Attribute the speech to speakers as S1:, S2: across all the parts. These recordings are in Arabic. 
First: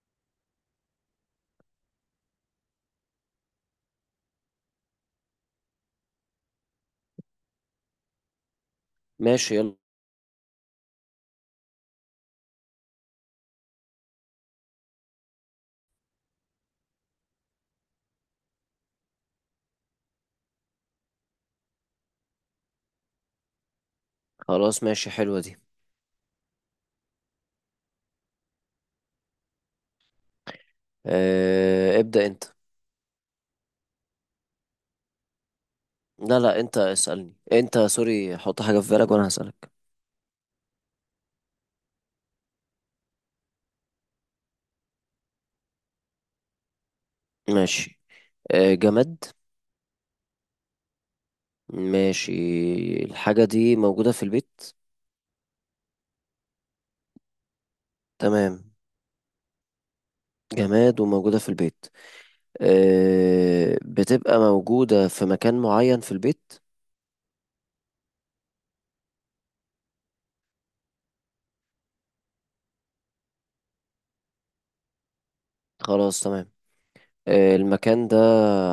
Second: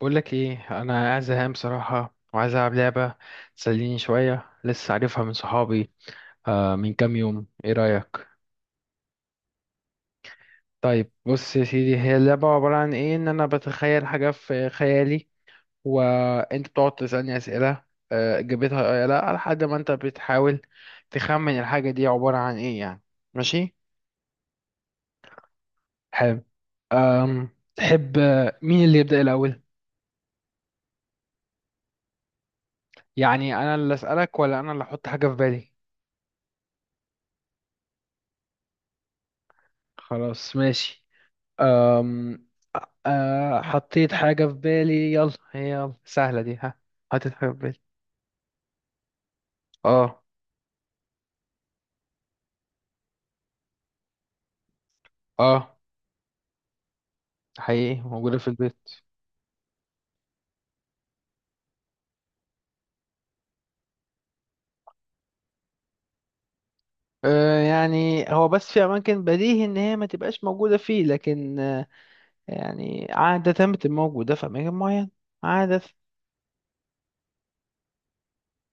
S1: بقول لك ايه، انا قاعد زهقان بصراحه وعايز العب لعبه تسليني شويه. لسه عارفها من صحابي آه من كام يوم. ايه رايك؟
S2: ماشي، يلا.
S1: طيب بص يا سيدي، هي اللعبه عباره عن ايه؟ ان انا بتخيل حاجه في خيالي وانت بتقعد تسالني اسئله. اجابتها آه يا لا لحد ما انت بتحاول تخمن الحاجه دي عباره عن ايه يعني. ماشي.
S2: خلاص ماشي، حلوة دي.
S1: حلو. أم تحب، مين اللي يبدا الاول؟
S2: آه، ابدأ انت.
S1: يعني انا اللي اسالك ولا انا اللي احط حاجه في بالي؟
S2: لا، انت اسألني انت، سوري، حط حاجة في بالك وانا هسألك.
S1: خلاص ماشي. آه حطيت حاجة في بالي، يلا هي يلا سهلة دي، ها؟ حطيت حاجة في بالي.
S2: ماشي. آه، جماد.
S1: اه.
S2: ماشي. الحاجة دي موجودة في البيت.
S1: اه حقيقي موجودة في
S2: تمام،
S1: البيت.
S2: جماد وموجودة في البيت. آه، بتبقى موجودة في مكان معين في البيت.
S1: آه يعني هو بس في أماكن بديهي إن هي ما تبقاش موجودة فيه، لكن آه يعني عادة بتبقى موجودة في أماكن معينة، عادة.
S2: خلاص تمام. آه، المكان ده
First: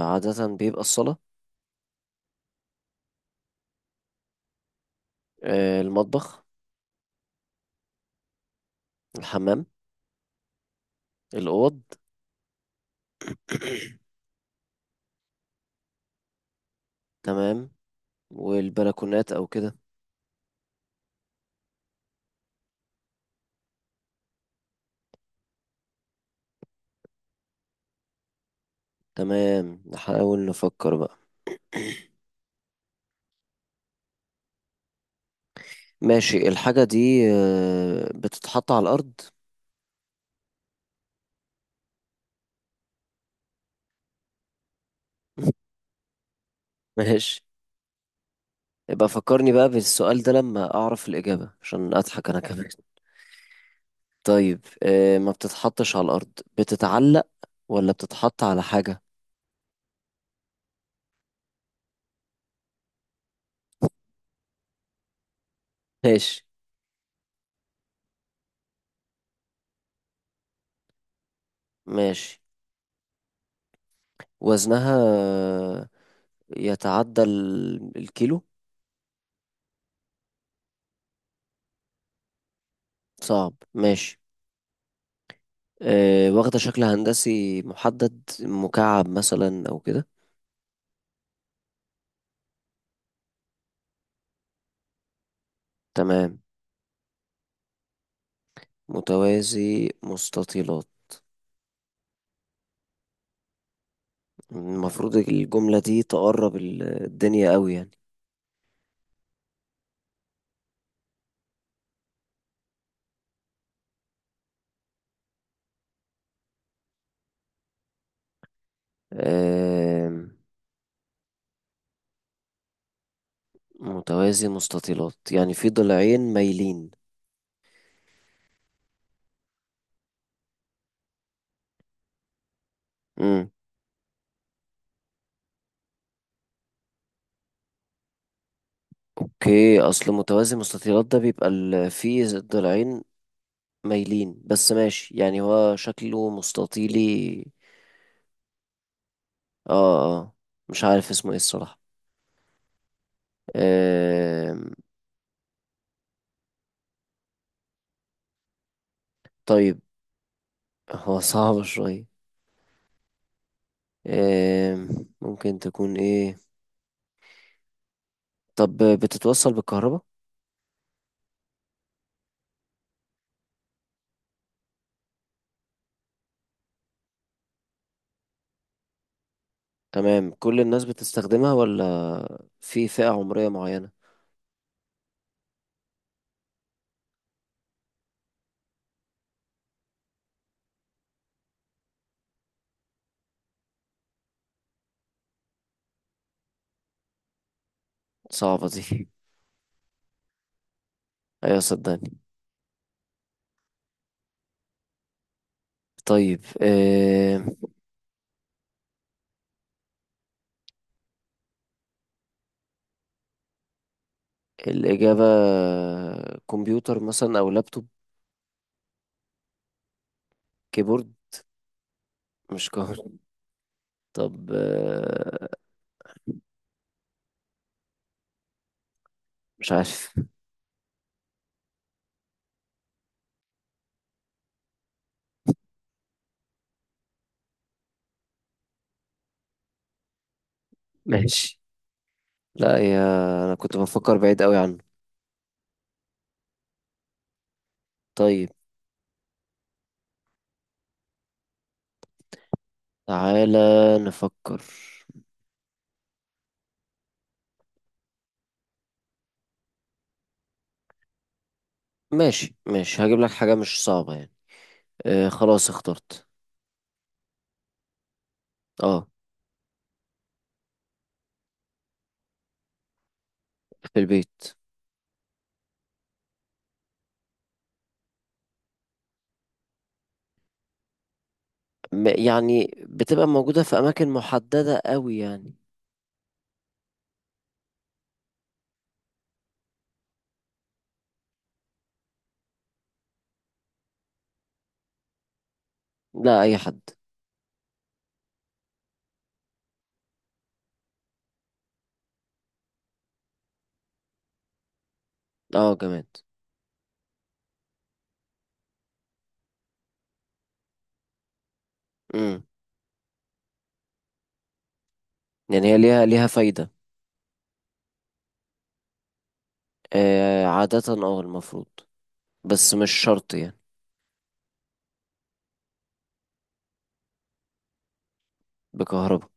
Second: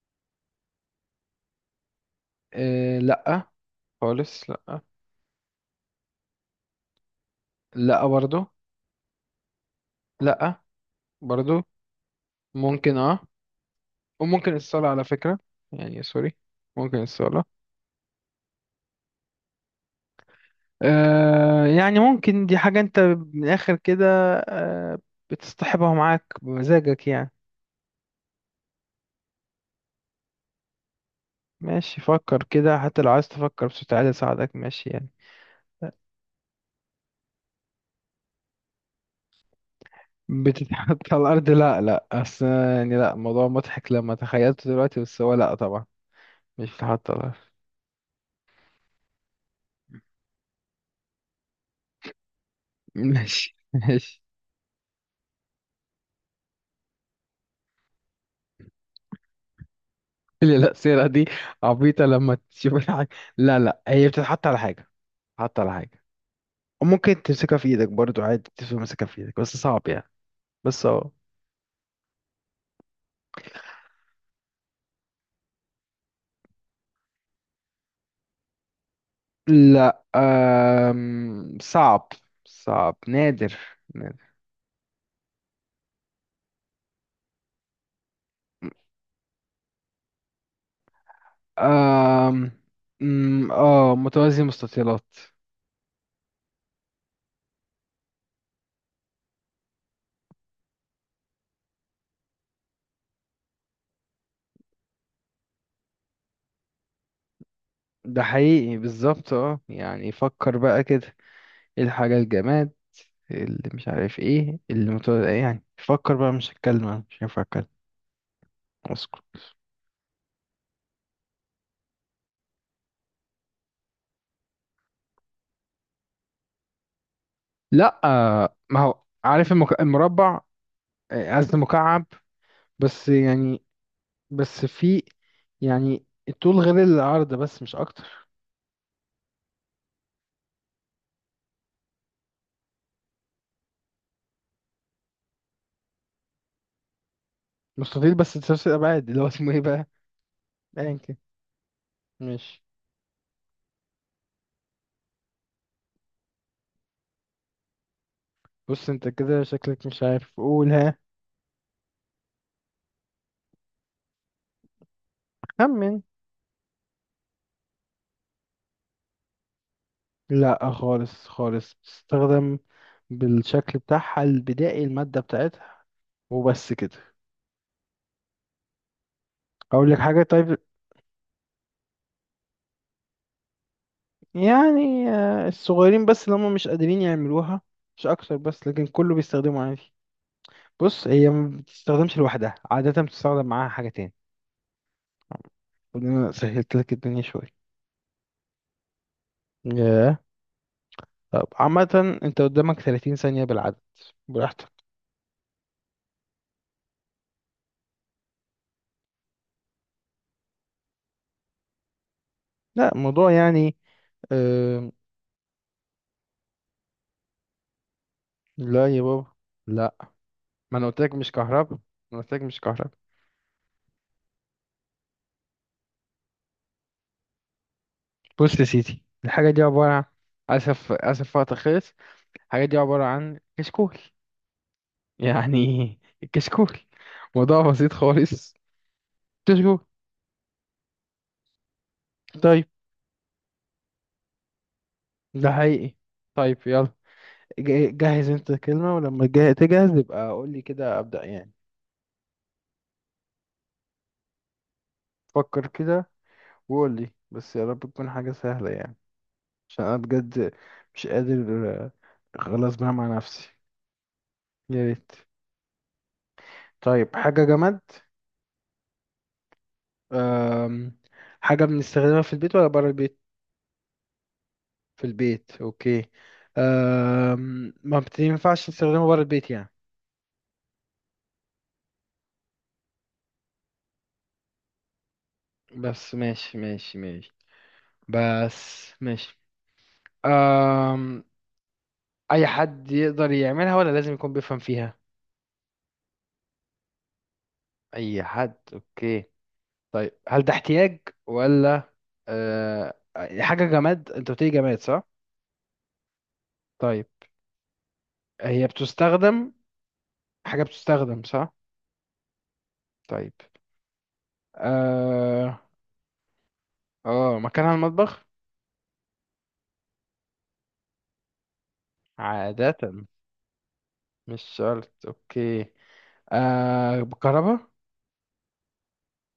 S2: عادة بيبقى الصالة.
S1: آه لأ، خالص لأ.
S2: آه، المطبخ.
S1: لأ برضو.
S2: الحمام.
S1: لأ برضو.
S2: الأوض.
S1: ممكن اه. وممكن الصالة على فكرة، يعني سوري، ممكن الصالة.
S2: تمام، والبلكونات أو كده.
S1: آه يعني ممكن دي حاجة انت، من الآخر كده، آه بتصطحبها معاك بمزاجك يعني.
S2: تمام، نحاول نفكر بقى.
S1: ماشي، فكر كده، حتى لو عايز تفكر بصوت عالي أساعدك، ماشي يعني.
S2: ماشي، الحاجة دي بتتحط على الأرض.
S1: بتتحط على الأرض؟ لا لا، أصل يعني لا الموضوع مضحك لما تخيلته دلوقتي، بس هو لا طبعا مش بتتحط على الأرض.
S2: ماشي، يبقى فكرني بقى بالسؤال ده لما أعرف الإجابة عشان أضحك أنا كمان.
S1: ماشي ماشي.
S2: طيب ما بتتحطش على الأرض، بتتعلق ولا بتتحط على حاجة؟
S1: اللي لا سيرة دي، عبيطة لما تشوف الحاجة. لا لا، هي بتتحط على حاجة، بتتحط على حاجة.
S2: ماشي.
S1: وممكن تمسكها في ايدك برضو عادي، تمسكها في ايدك بس صعب يعني، بس اهو.
S2: ماشي، وزنها يتعدى الكيلو.
S1: لا صعب، صعب
S2: صعب،
S1: نادر.
S2: ماشي.
S1: نادر.
S2: واخدة شكل هندسي محدد، مكعب مثلا أو كده؟
S1: أم... أم، اه متوازي مستطيلات.
S2: تمام، متوازي مستطيلات. المفروض الجملة دي تقرب الدنيا قوي يعني.
S1: ده حقيقي بالظبط. اه يعني فكر بقى كده، ايه الحاجة الجماد اللي مش عارف ايه اللي متوازي يعني. فكر بقى، مش هتكلم، أنا مش هينفع اتكلم، اسكت.
S2: آم، متوازي مستطيلات يعني في ضلعين مايلين.
S1: لا ما هو عارف المك... المربع، قصدي مكعب، بس
S2: امم
S1: يعني بس في يعني الطول غير العرض بس مش اكتر.
S2: اوكي، اصل متوازي مستطيلات ده بيبقى في ضلعين مايلين، بس ماشي يعني هو شكله مستطيلي.
S1: مستطيل بس تشوش الأبعاد، اللي هو اسمه ايه بقى؟
S2: اه، مش
S1: أيا
S2: عارف
S1: كان،
S2: اسمه ايه الصراحة.
S1: ماشي.
S2: آم،
S1: بص انت كده
S2: طيب،
S1: شكلك مش عارف، قولها.
S2: هو صعب شوية. آم، ممكن تكون
S1: خمن.
S2: ايه؟ طب بتتوصل بالكهرباء؟
S1: لا خالص خالص، بتستخدم بالشكل بتاعها البدائي، المادة بتاعتها وبس كده. أقول لك حاجة
S2: تمام.
S1: طيب.
S2: كل الناس بتستخدمها ولا في فئة عمرية معينة؟
S1: يعني الصغيرين بس اللي هم مش قادرين يعملوها، مش أكتر، بس لكن كله بيستخدمه عادي. بص، هي ما بتستخدمش لوحدها عادة، بتستخدم معاها حاجة تاني. المفروض إن أنا سهلت لك الدنيا شوية.
S2: صعبة دي.
S1: ياه. طب
S2: ايوه صدقني.
S1: عامة انت قدامك 30 ثانية بالعدد، براحتك.
S2: طيب آه،
S1: لا الموضوع يعني اه.
S2: الإجابة كمبيوتر مثلا أو لابتوب؟
S1: لا يا بابا، لا، ما انا قلت
S2: كيبورد.
S1: لك مش كهرباء. ما انا قلت لك مش
S2: مش
S1: كهرباء.
S2: قهر. طب آه،
S1: بص يا سيدي، الحاجة دي
S2: مش
S1: عبارة عن،
S2: عارف.
S1: اسف اسف وقت خلص. الحاجة دي عبارة عن كشكول، يعني كشكول. موضوع بسيط خالص، كشكول.
S2: ماشي.
S1: طيب،
S2: لا يا، أنا كنت بفكر بعيد قوي عنه.
S1: ده حقيقي. طيب يلا، جهز
S2: طيب،
S1: انت كلمة ولما تجهز يبقى قول لي كده ابدأ يعني.
S2: تعالى نفكر.
S1: فكر كده وقول لي، بس يا رب تكون حاجة سهلة يعني، عشان انا بجد مش قادر.
S2: ماشي
S1: خلاص بقى
S2: ماشي،
S1: مع
S2: هجيب لك
S1: نفسي.
S2: حاجة مش صعبة يعني.
S1: يا ريت.
S2: آه خلاص، اخترت.
S1: طيب، حاجة جماد.
S2: اه.
S1: أم... حاجة بنستخدمها في البيت ولا برا البيت؟
S2: في البيت.
S1: في البيت اوكي. ما بتنفعش نستخدمها برا البيت يعني،
S2: م- يعني بتبقى موجودة في أماكن محددة قوي يعني.
S1: بس ماشي ماشي ماشي. بس ماشي. أم... اي حد يقدر يعملها ولا لازم يكون بيفهم فيها؟
S2: لا، اي حد.
S1: اي حد اوكي. طيب، هل ده احتياج ولا أه... حاجة جماد؟ انت بتقولي جماد صح؟
S2: اه جماد.
S1: طيب، هي بتستخدم، حاجة بتستخدم صح؟
S2: امم
S1: طيب اه
S2: يعني هي ليها فايدة.
S1: اه، مكانها المطبخ
S2: آه عادة، اه المفروض، بس
S1: عادة،
S2: مش شرط يعني.
S1: مش شرط اوكي. آه بكهرباء.
S2: بكهرباء.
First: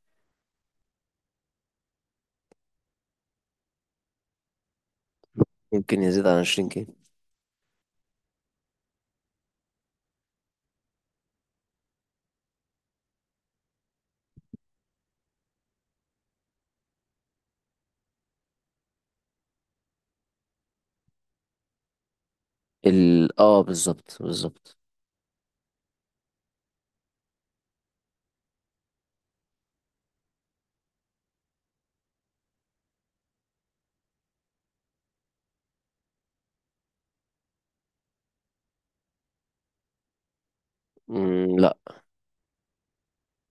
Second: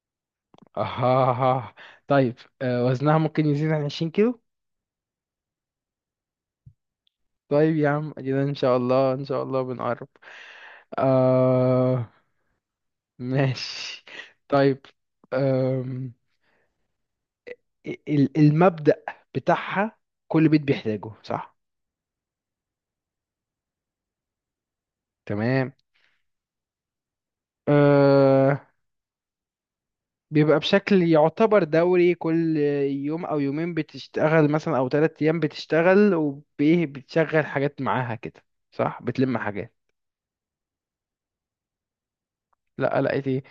S1: اه. طيب، آه وزنها ممكن يزيد عن 20 كيلو؟
S2: ممكن يزيد عن 20 كيلو.
S1: طيب يا عم ادينا، ان شاء الله ان شاء الله بنقرب. آه، ماشي. طيب، آم، المبدأ بتاعها كل بيت بيحتاجه صح؟
S2: ال اه بالظبط بالظبط.
S1: تمام. آه، بيبقى بشكل يعتبر دوري، كل يوم او يومين بتشتغل مثلا او ثلاث ايام بتشتغل، وبيه بتشغل حاجات معاها كده صح؟ بتلم حاجات؟
S2: لا.
S1: لا، لقيت ايه؟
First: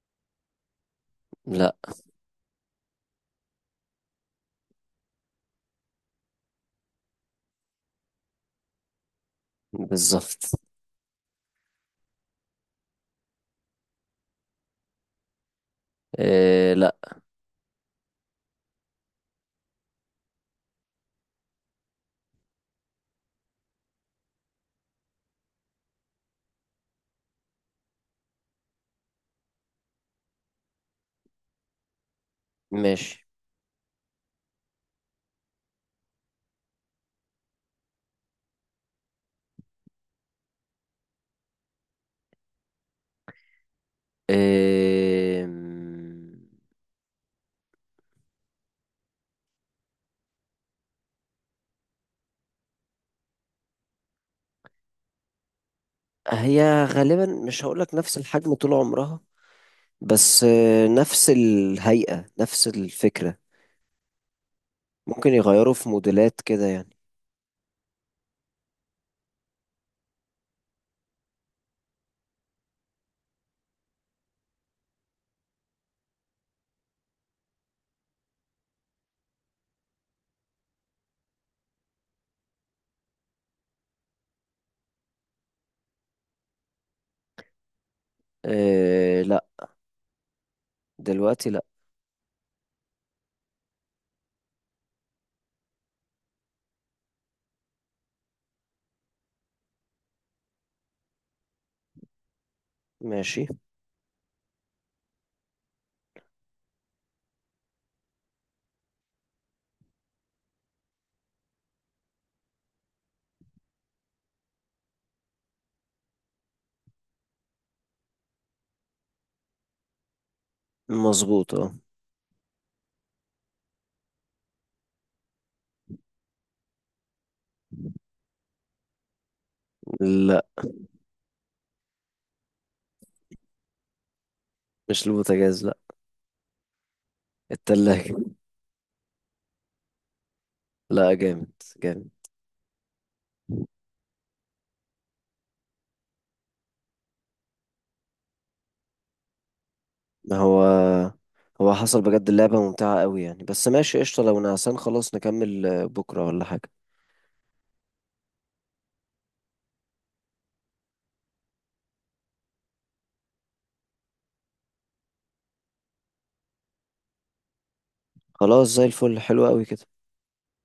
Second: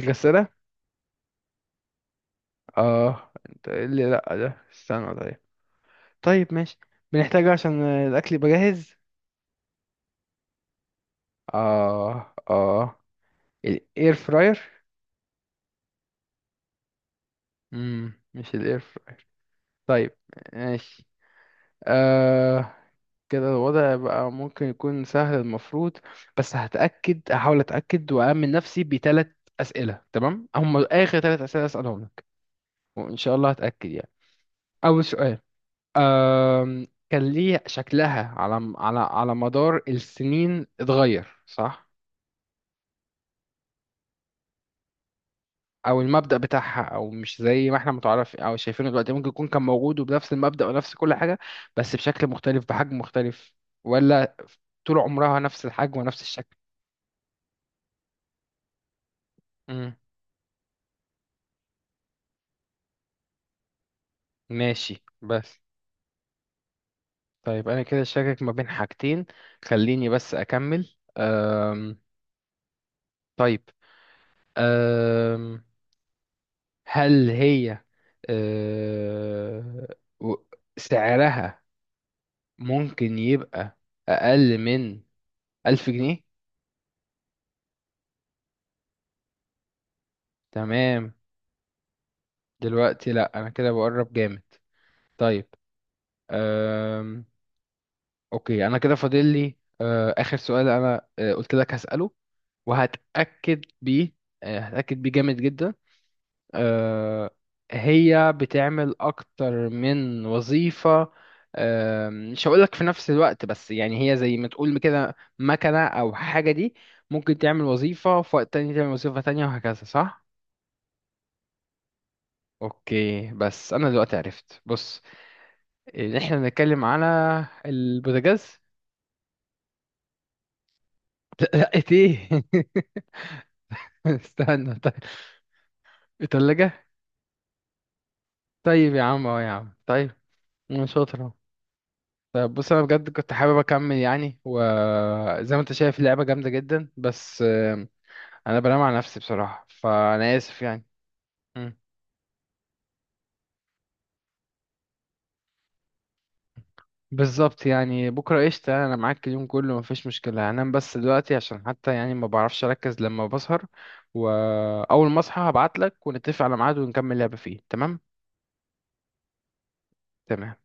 S1: الغسالة.
S2: لا،
S1: اه انت إيه اللي لا ده، استنى طيب. طيب ماشي. بنحتاجه عشان الاكل يبقى جاهز.
S2: بالظبط.
S1: اه اه الاير فراير.
S2: آه لا.
S1: مش الاير فراير. طيب ماشي. آه. كده الوضع بقى ممكن يكون سهل المفروض، بس هتأكد، هحاول أتأكد وأأمن نفسي بثلاث أسئلة. تمام، هم آخر ثلاث أسئلة أسألهم لك، وإن
S2: ماشي.
S1: شاء الله هتأكد يعني. أول سؤال، كان ليه شكلها على على على مدار السنين اتغير صح؟
S2: آه،
S1: أو المبدأ بتاعها؟ أو مش زي ما احنا متعرف أو شايفينه دلوقتي، ممكن يكون كان موجود وبنفس المبدأ ونفس كل حاجة بس بشكل مختلف بحجم مختلف؟ ولا طول عمرها نفس الحجم ونفس الشكل؟
S2: هي غالبا مش هقولك نفس الحجم طول عمرها،
S1: مم.
S2: بس آه نفس الهيئة نفس الفكرة.
S1: ماشي
S2: ممكن
S1: بس.
S2: يغيروا في موديلات كده يعني.
S1: طيب انا كده شاكك ما بين حاجتين، خليني بس اكمل. طيب. أم... هل هي أه... و- سعرها ممكن يبقى اقل من 1000 جنيه؟
S2: آه لا
S1: تمام.
S2: دلوقتي.
S1: دلوقتي لا، انا كده بقرب جامد. طيب. أم... اوكي انا كده فاضل لي اخر سؤال، انا قلت لك هسأله
S2: ماشي.
S1: وهتأكد بيه، هتأكد بيه جامد جدا. آه، هي بتعمل أكتر من وظيفة، مش هقولك في نفس الوقت بس يعني، هي زي ما تقول كده مكنة أو حاجة دي، ممكن تعمل وظيفة في وقت تاني تعمل وظيفة تانية وهكذا صح؟
S2: مظبوط اه.
S1: أوكي، بس أنا دلوقتي عرفت بص، إن إحنا بنتكلم على البوتاجاز.
S2: لا
S1: لقيت إيه؟ استنى طيب.
S2: مش البوتاجاز، لا.
S1: التلاجة.
S2: التلاجة.
S1: طيب يا عم، أه يا عم طيب، أنا
S2: لا
S1: شاطر أهو.
S2: جامد، جامد.
S1: طيب بص، انا بجد كنت حابب اكمل يعني، وزي ما انت شايف اللعبه جامده جدا، بس انا بنام على نفسي بصراحه فانا
S2: ما
S1: اسف
S2: هو
S1: يعني.
S2: هو
S1: مم.
S2: حصل بجد، اللعبة ممتعة قوي يعني، بس ماشي قشطة، لو نعسان خلاص نكمل بكرة ولا حاجة.
S1: بالظبط يعني، بكره قشطه، انا معاك اليوم كله مفيش مشكله، هنام بس دلوقتي عشان حتى يعني ما بعرفش اركز لما بسهر. واول ما اصحى هبعت لك ونتفق على ميعاد ونكمل لعبه فيه، تمام.
S2: خلاص، زي الفل، حلو قوي كده.
S1: تمام.